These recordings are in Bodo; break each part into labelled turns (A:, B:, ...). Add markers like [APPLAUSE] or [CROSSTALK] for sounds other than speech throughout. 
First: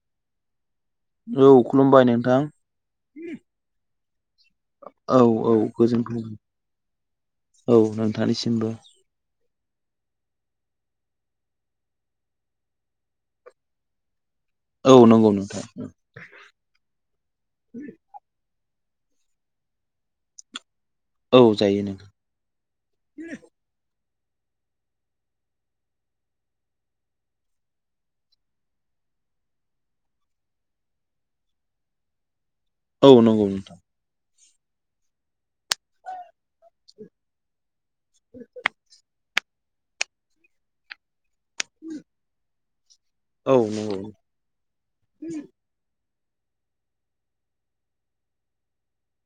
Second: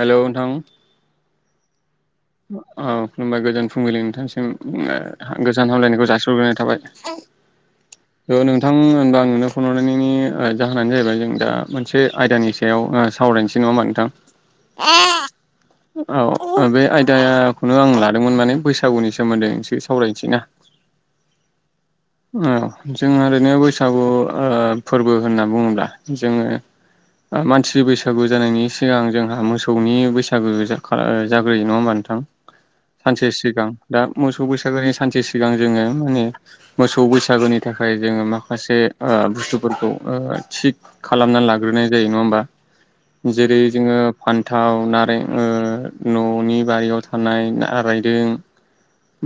A: हेलौ नोंथां
B: औ खुलुमबाय नोंथां
A: ओ खुलुमबाय गोजोन फुंबिलि नोंथांसिम
B: औ औ
A: गोजान
B: गोजोन
A: हामलायनायखौ
B: खुलुमबाय।
A: जसिहग्रोनाय थाबाय।
B: [INAUDIBLE]
A: औ
B: नोंथांनिसिमबो
A: नोंथां ओनबा [UNINTELLIGIBLE] फन हरनायनि जाहोनानो जाहैबाय जों दा मोनसे आयदानि सायाव सावरायनोसै नङा ओमबा नोंथां
B: औ नंगौ नोंथां
A: औ बे आ [INAUDIBLE] यदाखौनो आं लादोंमोन माने बैसागुनि सोमोन्दै एसे सावरायनोसैना
B: औ जायो नों
A: औ जों ओरैनो बैसागु फोरबो होनना बुङोब्ला जोङो मानसि बैसागु जानायनि सिगां जोंहा मोसौनि बैसागु जाग्रोयो नङा ओमबा मबा नोंथां?
B: औ
A: सानसे
B: नंगौ
A: सिगां
B: नोंथां
A: दा मोसौ बैसागोनि सानसे सिगां जोङो [INAUDIBLE] मोसौ बैसागोनि थाखाय जोङो माखासे ओ बुस्थु फोर थिग खालामना लाग्रोनाय जायो नङा होमबा
B: औ
A: जेरै जोङो
B: नंगौ
A: फान्थाव नारें न'नि बारियाव थानाय रायदों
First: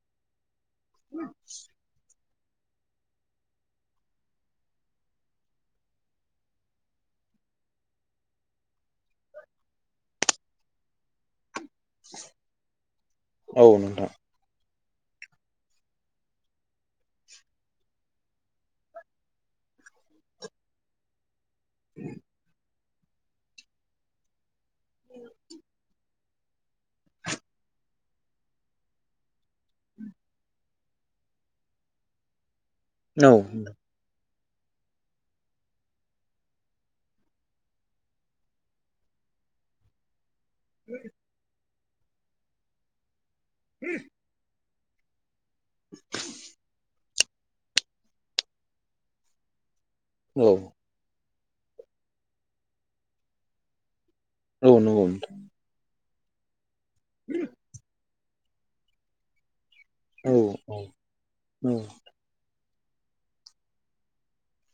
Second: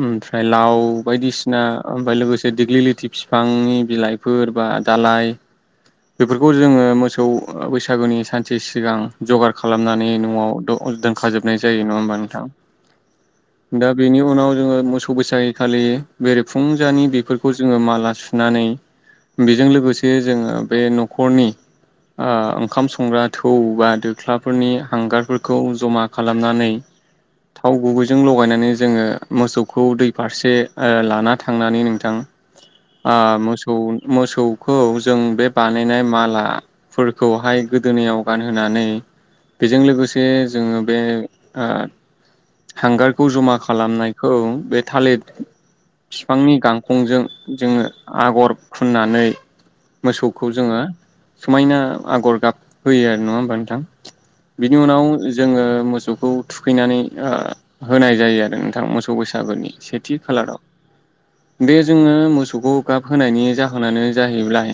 A: ओमफ्राय लाव बायदिसिना ओमफ्राय लोगोसे देग्लि लिथि फिफांनि बिलाइफोर बा दालाय बेफोरखौ जोङो मोसौ बैसागुनि सानसे सिगां जगार खालामनानै न'आव दोनखाजोबनाय जायो नङा होमबा नोंथां
B: औ
A: दा
B: नोंथां
A: बेनि उनाव जोङो मोसौ बैसागि खालि बेरेफुंजानि बेफोर खौ जोङो माला सुनानै बेजों लोगोसे जोङो बे न'खरनि ओंखाम संग्रा थौ बा दोख्लाफोरनि हांगारफोरखौ जमा खालामनानै थाव गुबैजों लगायनानै जोङो मोसौखौ दै फारसे लाना थांनानै नोंथां आ
B: औ
A: मोसौ मोसौ खौ जों बे बानायनाय मालाफोरखौहाय गोदोनायाव गानहोनानै बेजों लोगोसे जोङो बे ओ हांगारखौ जमा खालामनायखौ बे थालिर बिफांनि गांखंजों जोङो आगर फुननानै मोसौखौ
B: औ
A: जोङो समायना आगर गाब होयो आरो नङा होमबा नोंथां बिनि
B: औ
A: उनाव
B: नंगौ नोंथां
A: जोङो मोसौ खौ थुखैनानै होनाय जायो आरो नोंथां मोसौ बैसागुनि सेथि
B: औ
A: खालाराव
B: औ
A: बे जोङो मोसौखौ गाब होनायनि जाहोनानो जाहैबाय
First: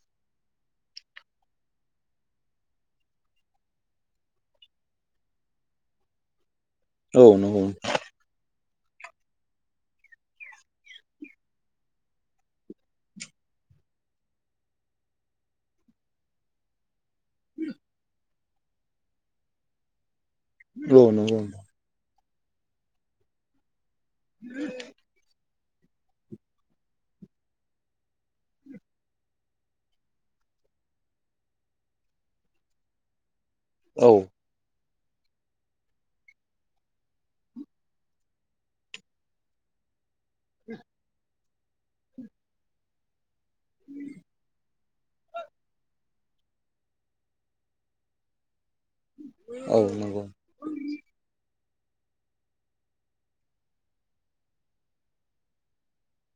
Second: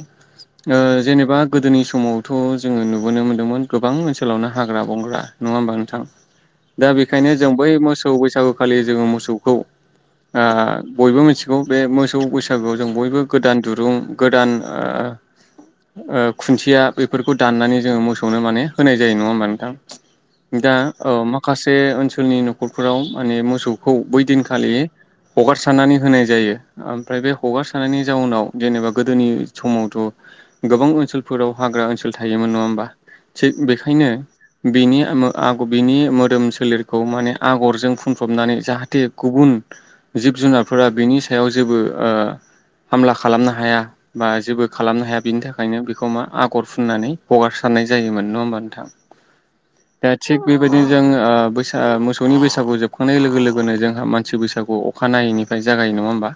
A: ओ जेनेबा गोदोनि समावथ' जोङो नुबोनो मोन्दोंमोन गोबां ओनसोलावनो हाग्रा बंग्रा नङा होमबा नोंथां दा
B: औ
A: बेनिखायनो
B: औ
A: जों
B: नंगौ
A: बै मोसौ बैसागु खालि जोङो मोसौखौ बयबो मिथिगौ बे मोसौ बैसा सागुआव जों बयबो गोदान दुरुं गोदान ओ खुन्थिया बेफोरखौ दाननानै जोङो मोसौनो माने होनाय जायो। नङा होमबा नोंथां? दा
B: औ
A: ओ
B: नंगौ
A: माखासे ओनसोलनि न'खरफोराव माने मोसौखौ बै दिनखालि हगारसारनानै होनाय जायो। ओम फ्राय बे हगारसारनायनि जाउनाव जेनेबा गोदोनि समावथ' गोबां ओनसोलफोराव हाग्रा ओनसो ल थायोमोन नङा होमबा थिग
B: औ
A: बेखायनो बिनि [UNINTELLIGIBLE] बिनि मोदोम सोलेरखौ माने आगरजों फुनफबनानै जाहाथे गुबुन जिब जुनारफोरा बिनि सायाव जेबो ओ हामला खालामनो हाया बा जेबो खालामनो हाया बिनि थाखायनो बेखौ मा आगर फुननानै हगारसारनाय जायोमोन। नङा होमबा नोंथां?
B: औ नंगौ औ नंगौ औ
A: दा
B: नंगौ
A: थिग बेबायदि जों ओ बोस आ मोसौनि बैसागु जोबखांनाय लोगो लोगोनो जोंहा मानसि बैसागु अखानायैनिफ्राय जागायो। नङा होमबा?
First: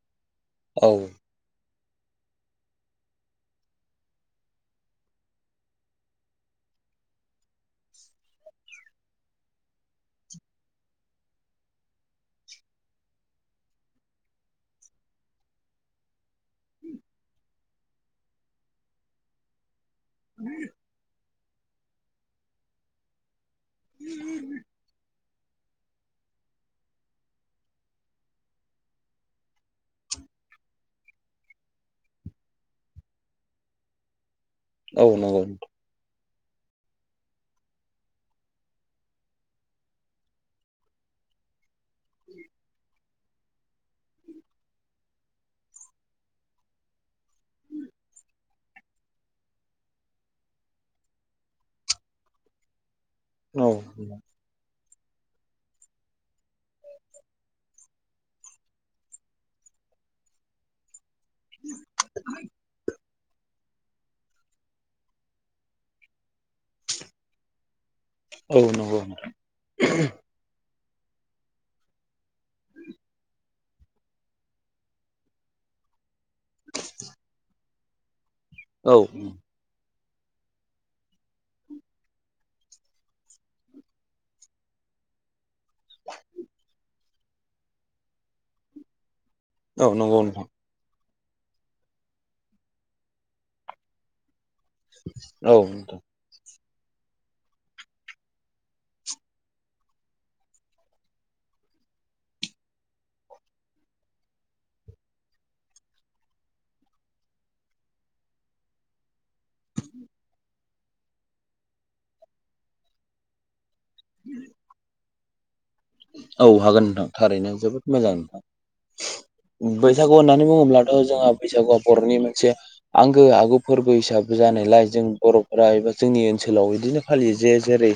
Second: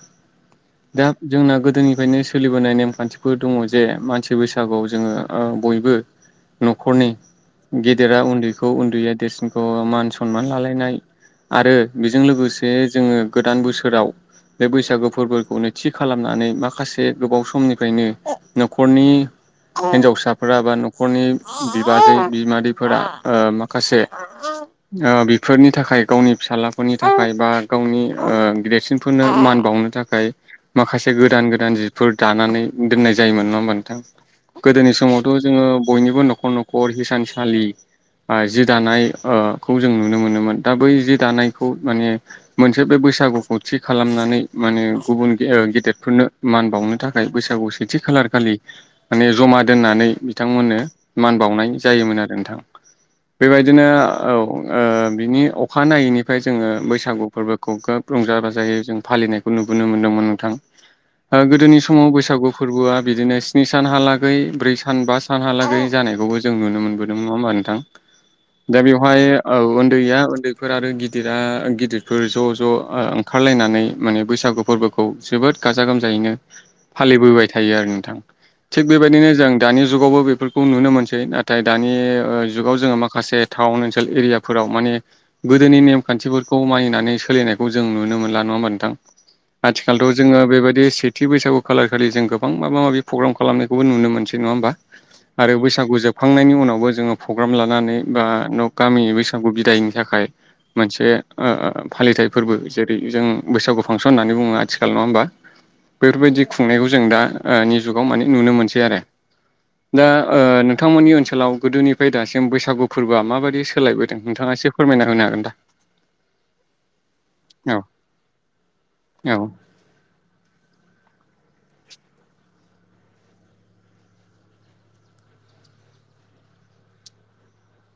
A: दा जोंना गोदोनि फ्रायनो सोलिबोनाय नेमखान्थिफोर दङ जे मानसि बैसागुआव जोङो ओ बयबो न'खरनि गेदेरा उन्दैखौ उन्दैया देरसिनखौ मान सनमान लालायनाय आरो बेजों लोगोसे जोङो गोदान बोसोराव बे बैसागो फो फोरबोखौनो थि खालामनानै माखासे गोबाव समनिफ्रायनो न'खरनि हिन्जावसाफोरा बा न'खरनि बिबाजै बिमादैफोरा ओ मा खासे ओ बि फोरनि थाखाय गावनि फिसालाफोरनि थाखाय बा गावनि ओ देरसिनफोरनो मान बावनो था खाय माखासे गोदान गोदान जिफोर दानानै दोननाय जायोमोन। नङा होमबा नोंथां? गोदोनि समावथ' जोङो बयनिबो न'खर न'खर हिसानसालि आ जि दानाय ओ खौ जों नुनो मोनोमोन दा बै जि दानायखौ माने मोनसे बे बै सागुखौ थि खालामनानै माने गुबुन गे ओ गेदेरफोरनो मान बावनो थाखाय बैसागु सेथि खालार खालि माने जमा दोननानै बिथांमोननो मान बावनाय जायोमोन आरो नोंथां। बेबायदिनो औ ओ बिनि अखाानायनायैनिफ्राय जोङो बैसागु फोरबोखौ खोब रंजा बाजायै जों फालिनायखौ नु नुनो मोनदोंमोन नोंथां। ओ गोदोनि समाव बैसागु फोरबोआ बिदिनो स्नि सानहालागै ब्रै सान बा सानहालागै जानायखौबो जों नुनो मोनबोदों। नङा होमबा नोंथां? दा बेवहाय औ उन्दैया उन्दै फोर आरो गिदिरा गिदिरफोर ज' ज' ओ ओंखारलायनानै माने बैसागु फोरबोखौ जोबोद गाजा गोमजायैनो फालिबोबाय थायो आरो नोंथां। थिग
B: औ
A: बेबायदिनो जों दानि जुगावबो बेफोरखौ नुनो मोनसै नाथाय दानि ओ जुगाव जोङो माखासे टाउन ओनसोल एरियाफोराव माने गोदोनि नेमखान्थिफोरखौ मानिनानै सोलिनायखौ जों नुनो मोनला। नङा होमबा नोंथां?
B: औ
A: आथिखालथ'
B: नंगौ
A: जोङो
B: नोंथां
A: बेबायदि से थि बैसागु खालार खालि जों गोबां माबा माबि प्रग्राम खालामखौबो नुनो मोनसै। नङा होमबा? आरो
B: औ
A: बैसागु
B: नोंथां
A: जोबखांनायनि उनाव बो जोङो प्रग्राम लानानै बा न गामिनि बैसागु बिदायनि थाखाय मोनसे ओ फालिथाइ फोरबो जेरै जों बैसागु फांसन होननानै बुङो आथिखाल। नङा होनबा? बेफोरबायदि खुंनायखौ जों दा जुगाव माने नुनो मोनसै आरो दा ओ नोंथांमोननि ओनसोलाव गोदोनिफ्राय दासिम बैसागु फोरबोआ माबायदि सोलायबोदों नोंथाङा एसे फोरमायना होनो हागोन दा?
B: औ हागोन नोंथां थारैनो
A: औ
B: जोबोद मोजां नोंथां।
A: औ औ
B: बैसागु होननानै बुङोब्लाथ' जोंहा बैसागुआव बर'नि मोनसे आंगो आगु फोरबो हिसाबै जानायलाय जों बर'फोरा एबा जोंनि ओनसोलाव बिदिनो फालियो जे जेरै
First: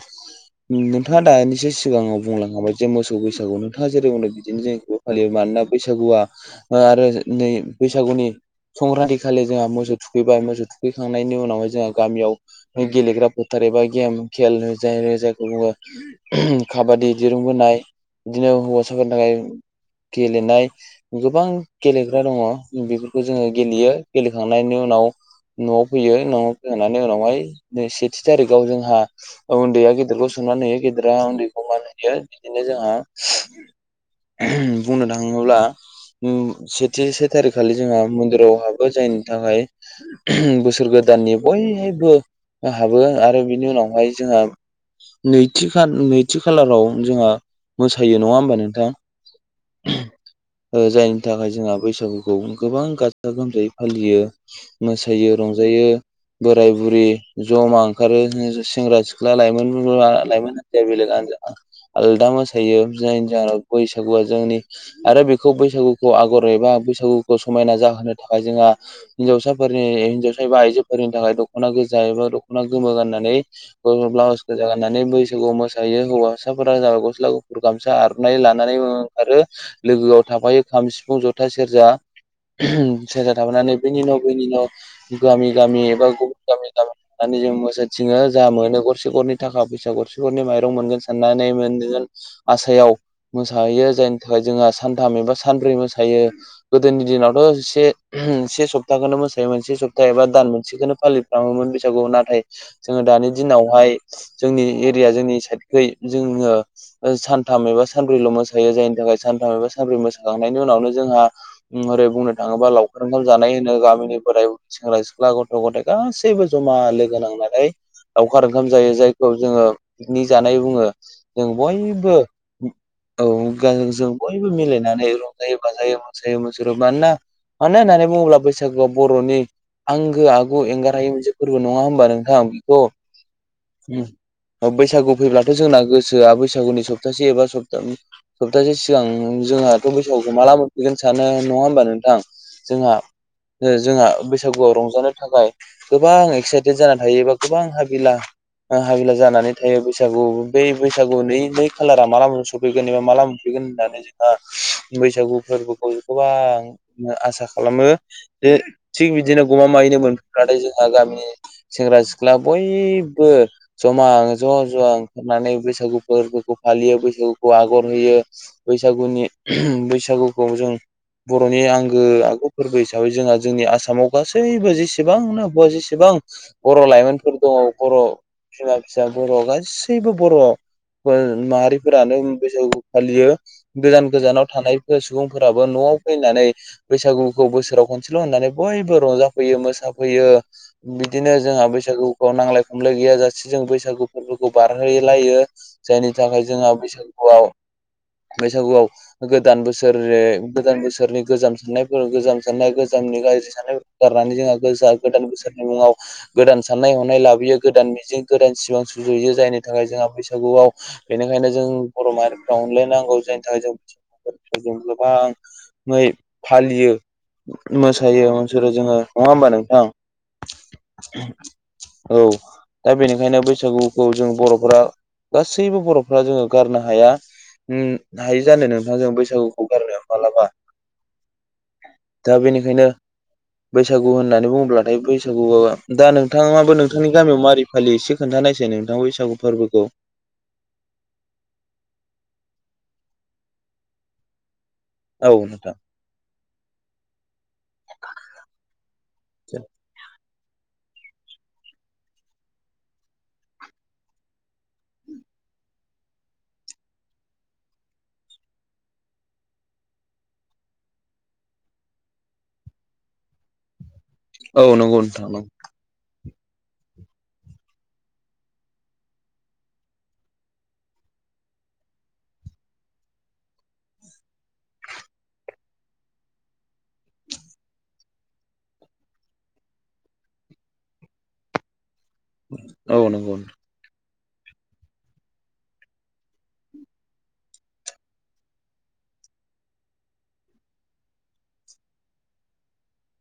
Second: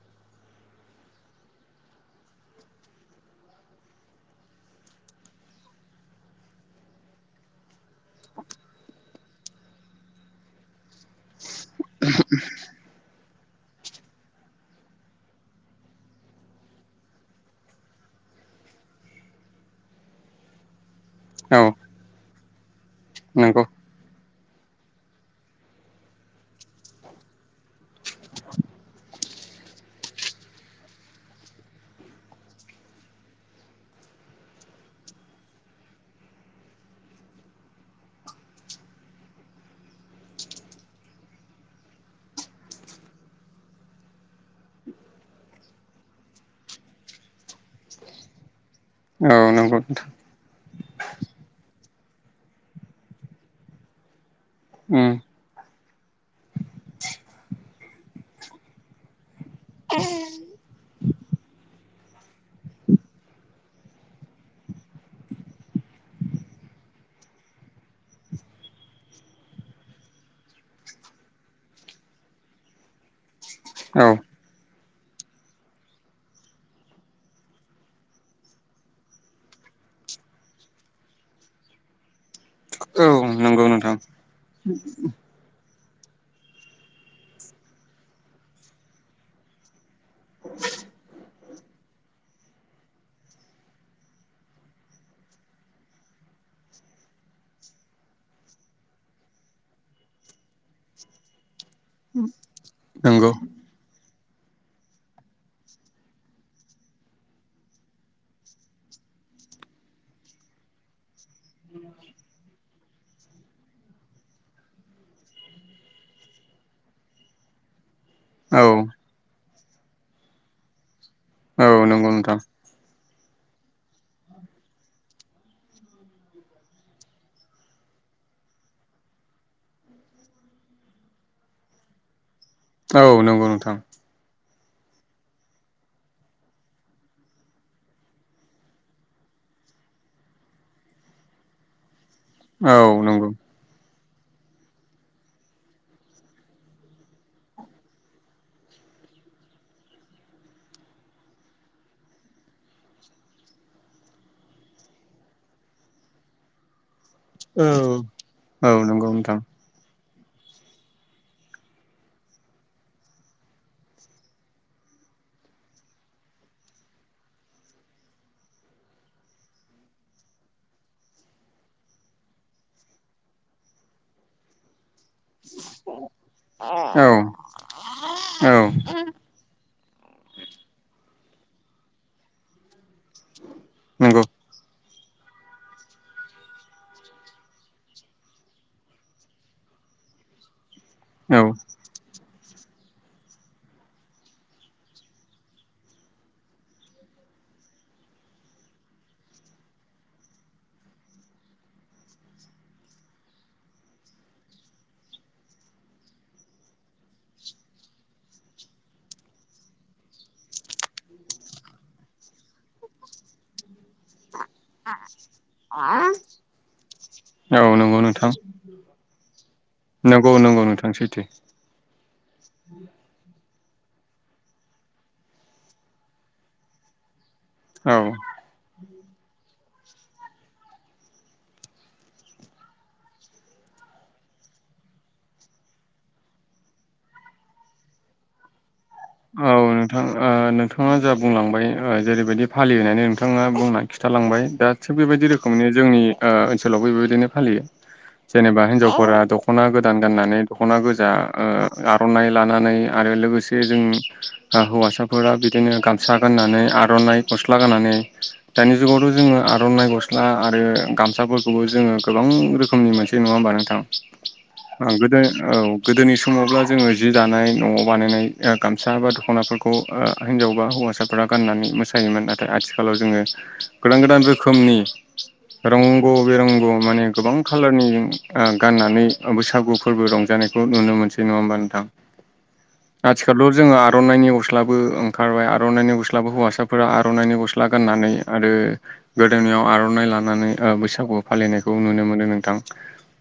B: नोंथाङा दानिसो सिगाङाव बुंलांखाबाय जे मोसौ बैसागु नोंथाङा जेरै बुंदों बिदिनो जोंखौबो फालियो मानोना बैसागुआ ओ आरो नै बैसागुनि संक्रान्ति खालि जोंहा मोसौ थुखैबाय मोसौ थुखैखांनायनि उनावहाय जोंहा गामियाव गेलेग्रा फो आरोबा गेम खेल जायखौ बुङो काबादि बि बोनाय बिदिनो हौवासाफोरनि थाखाय गेलेनाय गोबां गेलेग्रा दङ बेफोरखौ जोङो
A: नंगौ
B: गेलेयो गेलेखांनायनि उनाव न'आव फैयो न'आव फैनानै उनावहाय न सेथि थारिखाव जोंहा उन्दैया गेदेरखौ सनमान होयो गेदेरा उन्दैखौहाय होयो बिदिनो जोंहा बुंनो थाङोब्ला सेथि से थारिखखालि जोंहा मन्दिराव हाबो जायनि थाखाय बोसोर गोदान गोदाननि बयहबो हाबो आरो बिनि उनावहाय जोंहा नैथि खा नैथि खालाराव जोंहा मोसायो नङा होमबा नोंथां
A: औ नंगौ नोंथां
B: जायनि थाखाय जोंहा बैसागुखौ गोबां गाजा गोमजायै फालियो
A: उम
B: मोसायो रंजायो बोराय बुरि जमा ओंखारो सेंग्रा सिख्ला लाइमोन
A: औ
B: लाइमोन हानजाया बेलेग हानजा आलदा मोसायो जायनि जाहोनाव बैसागुआ जोंनि आरो बेखौ बैसागुखौ आगर एबा बैसागुखौ समायना जाहोनो थाखाय जोंहा हिनजावसाफोरनि हिनजावसा एबा आइजोफोरनि थाखाय दख'ना गोजा जायोबा दख'ना गोमो गाननानै ब्लाउसखौजा गाननानै बैसागुआव मोसायो हौवा जाबाय गस्ला गुफुर गामसा आर'नाय लानानै आरो लोगोआव थाफायो खाम सिफुं जथा सेरजा
A: औ
B: सेरजा
A: नंगौ
B: दामनानै
A: नोंथां
B: बेनि न' बेनि न' गामि गामि बा गुबुन गामि दामि थनानै जों मोसाथिङो जा मोनो गरसे गरनै थाखा फैसा गरसे बिनि माइरं मोनगोन साननानै मोनगोन आसायाव मोसाहैयो जायनि थाखाय जोंहा सानथाम एबा सानब्रै मोसायो गोदोनि दिनावथ' एसे से सप्ताखौनो मोसायोमोन से सप्ता एबा दान मोनसेखौनो फालि खालामोमोन बे बैसागोखौहाय नाथाय जोङो दानि
A: नंगौ
B: दिनावहाय जोंनि एरिया जोंनि साइड जोङो सानथाम एबा सानब्रैल' मोसायो जायनि थाखाय सानथाम एबा सानब्रै मोसाखांनायनि उनाव वनो जोंहा ओरै बुंनो थाङोबा लाव [UNINTELLIGIBLE] जानाय होनो गामिनि बोराइ बुर सेंग्रा सिख्ला गथ' गथाय गासैबो जमा लोगो नांनानै लावखार
A: औ
B: ओंखाम जायो जायखौ जोङो पिकनिक जानाय बुङो जों
A: औ नंगौ
B: बयबो
A: नोंथां
B: औ गाज जों बयबो मिलायनानै रंजायो बाजायो मोसायो मोसुरो मानोना मानो होननानै बुङोब्ला बैसागुआव बर'नि आंगो आगु एंगारहायै मोनसे फोरबो नङा होमबा नोंथां
A: औ नंगौ नोंथां
B: अ बैसागु फैब्लाथ' जोंना गोसोआ बैसागुनि सप्तासे एबा सप्ता सप्तासे सिगां जोंहाथ' बैसागुखौ माला मोनफिगोन सानो नङा होमबा नोंथां जोंहा
A: औ नंगौ
B: जोंहा बैसागुआव रंजानो थाखाय गोबां एक्साइटेड जाना थायोबा गोबां हाबिला हाबिला जानानै थायो बैस बैसागु बेै बैसागु नै नै खालारा माला मोनफै सफैगोन एबा माला मोनफैगोन होननानै जोंहा बैसागु फोरबोखौ गोबां आसा
A: औ
B: खालामो जे
A: औ नंगौ
B: थिग
A: नोंथां
B: बिदिनो गमामायैनो मोन जोंहा गामिनि सेंग्रा सिख्ला बयबो जमानो ज' ज ओंखारनानै बैसागु फोरबोखौ फालियो बैसागुखौ आगर होयो बैसागुनि बैसागुखौ जों बर'नि आंगो आगु फोरबो हिसाबै जोंहा जोंनि आसामाव गासैबो जे -सेबांनो जेसेबां बर'
A: औ
B: लाइमोनफोर दङ बर'
A: औ
B: बिमा फिसा बर' गासि गासैबो बर' माहारिफोरानो बैसागुखौ फालियो गोजान
A: नंगौ
B: गोजानाव थानाय सुबुंफोराबो न'आव फैनानै बैसागुखौ बोसोराव खनसेल' होननानै बयबो रंजाफैयो मोसानो फैयो बिदिनो
A: औ
B: जोंहा बैसागुखौ नांलाय खमलाय गैया जासे जों बैसागु फोरबो बारहो लायो जायनि थाखाय जोंहा बैसागुआव बैसागुआव गोदान बोसोर गोदान बोसोरनि गोजाम साननायफोर गोजाम साननाय गोजाम गाज्रि साननाय गारनानै जोंहा गो गोदान बोसोरनि मुङाव गोदान साननाय हनाय लाबोयो गोदान मिजिं गोदान सिमां सु जुयो जायनि थाखाय जोंहा बैसागुआव बेनिखायनो जों बर' माहारिफ्रा अनलायनांगौ जायनि थाखाय जों [UNINTELLIGIBLE] गोबाङै फालियो
A: नंगौ
B: मोसायो
A: नोंथां
B: [UNINTELLIGIBLE] जोङो नङा होमबा नोंथां
A: नंगौ नंगौ नोंथां सैथो
B: औ दा बेनिखायनो बैसा सागुखौ जों बर'फ्रा गासैबो बर'फ्रा जोङो गारनो हाया
A: औ
B: उम हायो जानो नोंथाङां जों बैसागु
A: [INAUDIBLE]
B: दा बेनिखायनो बैसागु होननानै बुङोब्लाथाय बैसागुआ दा नोंथाङाबो नोंथांनि गामियाव मारै फालि एसे खोनथा नायसाय नो
A: औ नोंथां नोंथाङा जा बुंलांबाय जेरैबायदि फालिनानै नोंथाङा बुंनानै खिथालांबाय दा थिग बेबायदि
B: औ
A: रोखोमैनो
B: नोंथां
A: जोंनि ओनसोलावबो बेबायदिनो फालियो जेनेबा हिनजावफोरा दख'ना गोदान गाननानै दख'ना गोजा आर'नाइ लानानै आरो लोगोसे जों हौवासाफोरा बिदिनो गामसा गाननानै आर'नाइ गस्ला गाननानै दानि जुगाव थ' जोङो आर'नाइ गस्ला आरो गामसाफोरखौबो जोङो गोबां रोखोमनि मोनसै नङा होमबा नोंथां
B: औ नंगौ
A: गोदो
B: नोंथां
A: औ
B: नंगौ
A: गोदोनि समावब्ला जोङो जि दानाय न'आव बानायनाय गामसा बा दख'नाफोरखौ हिनजाव बा हौवासाफोरा गाननानै मोसायोमोन नाथाय आथिखालाव जोङो गोदान गोदान रोखोमनि रंग' बिरंग' माने गोबां खाालारनि गाननानै बैसागु फोरबो रंजानाय खौ नुनो मोनै नङा होमबा नोंथां
B: [INAUDIBLE]
A: थेवबो जों आर'नायनि गस्लाबो ओंखारबाय आरनायनि गस्लाबो हौवासाफोरा आरनायनि गस्ला गाननानै आरो गोदो नायाव आर'नाइ लानानै ओ बैसागुआव फालिनायखौ नुनो मोनो नोंथां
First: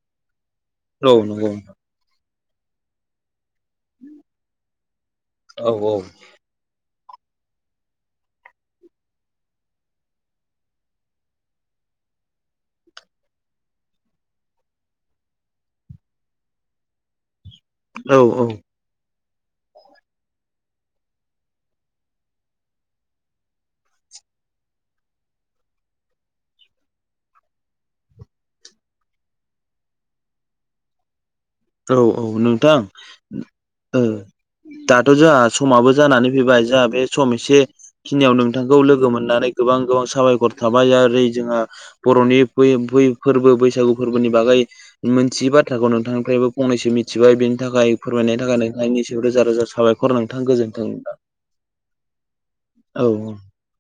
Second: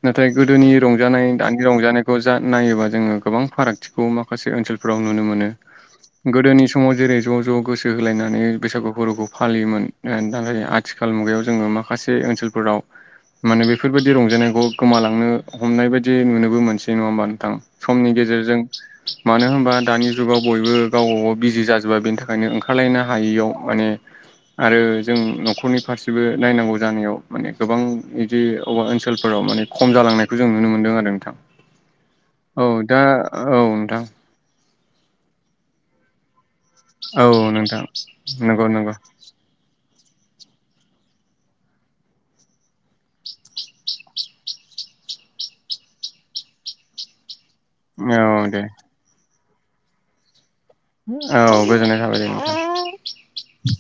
A: नाथाय गोदोनि
B: औ
A: रंजानाय
B: नंगौ
A: दानि रंजानायखौ जा नायोबा जोङो गोबां फारागथिखौ माखासे ओनसोल फ्राव नुनो मोनो
B: औ
A: गोदोनि समाव जेरै ज' ज' गोसो होलायनानै बैसागु फोरबोखौ फालियोमोन दा आथिखाल मुगायाव जोङो माखा से ओनसोलफोराव माने बेफोरबायदि रंजानायखौ गोमालांनो हमनाय बायदि नुनोबो मोनसै नङा होमबा नोंथां? समनि
B: औ
A: गेजेरजों
B: औ
A: मानो होन नोबा दानि जुगाव बयबो गावबा गाव बिजि जाजोबबाय बेनि थाखायनो ओंखारलायनो हायैयाव माने आरो जों न'खरनि फारसेबो नायनांगौ जानायाव माने गोबां बिदि अबेबा ओनसोलफोराव औ माने खम जालांनायखौ जों नुनो मोनदों आरो नोंथां।
B: औ औ नोंथां औ दाथ' जोंहा समाबो जानानै फैबाय। जा बे सम
A: औ
B: एसे
A: नोंथां
B: खिनियाव
A: नंगौ
B: नोंथांखौ
A: नंगौ
B: लोगो मोननानै गोबां गोबां साबायखर थाबाय आरो जोंहा बर'नि फोरबो बैसागु फोरबोनि बागै मोनथियै बाथ्राखौ नोंथांनिफ्रायबो फंनैसो मिथिबाय बेनि थाखाय
A: औ
B: फोरमायनायनि थाखाय
A: दे
B: नोंथांनि सायाव रोजा रोजा साबायखर नोंथां गोजोन
A: औ गोजोननाय थाबाय
B: औ
A: नोंथां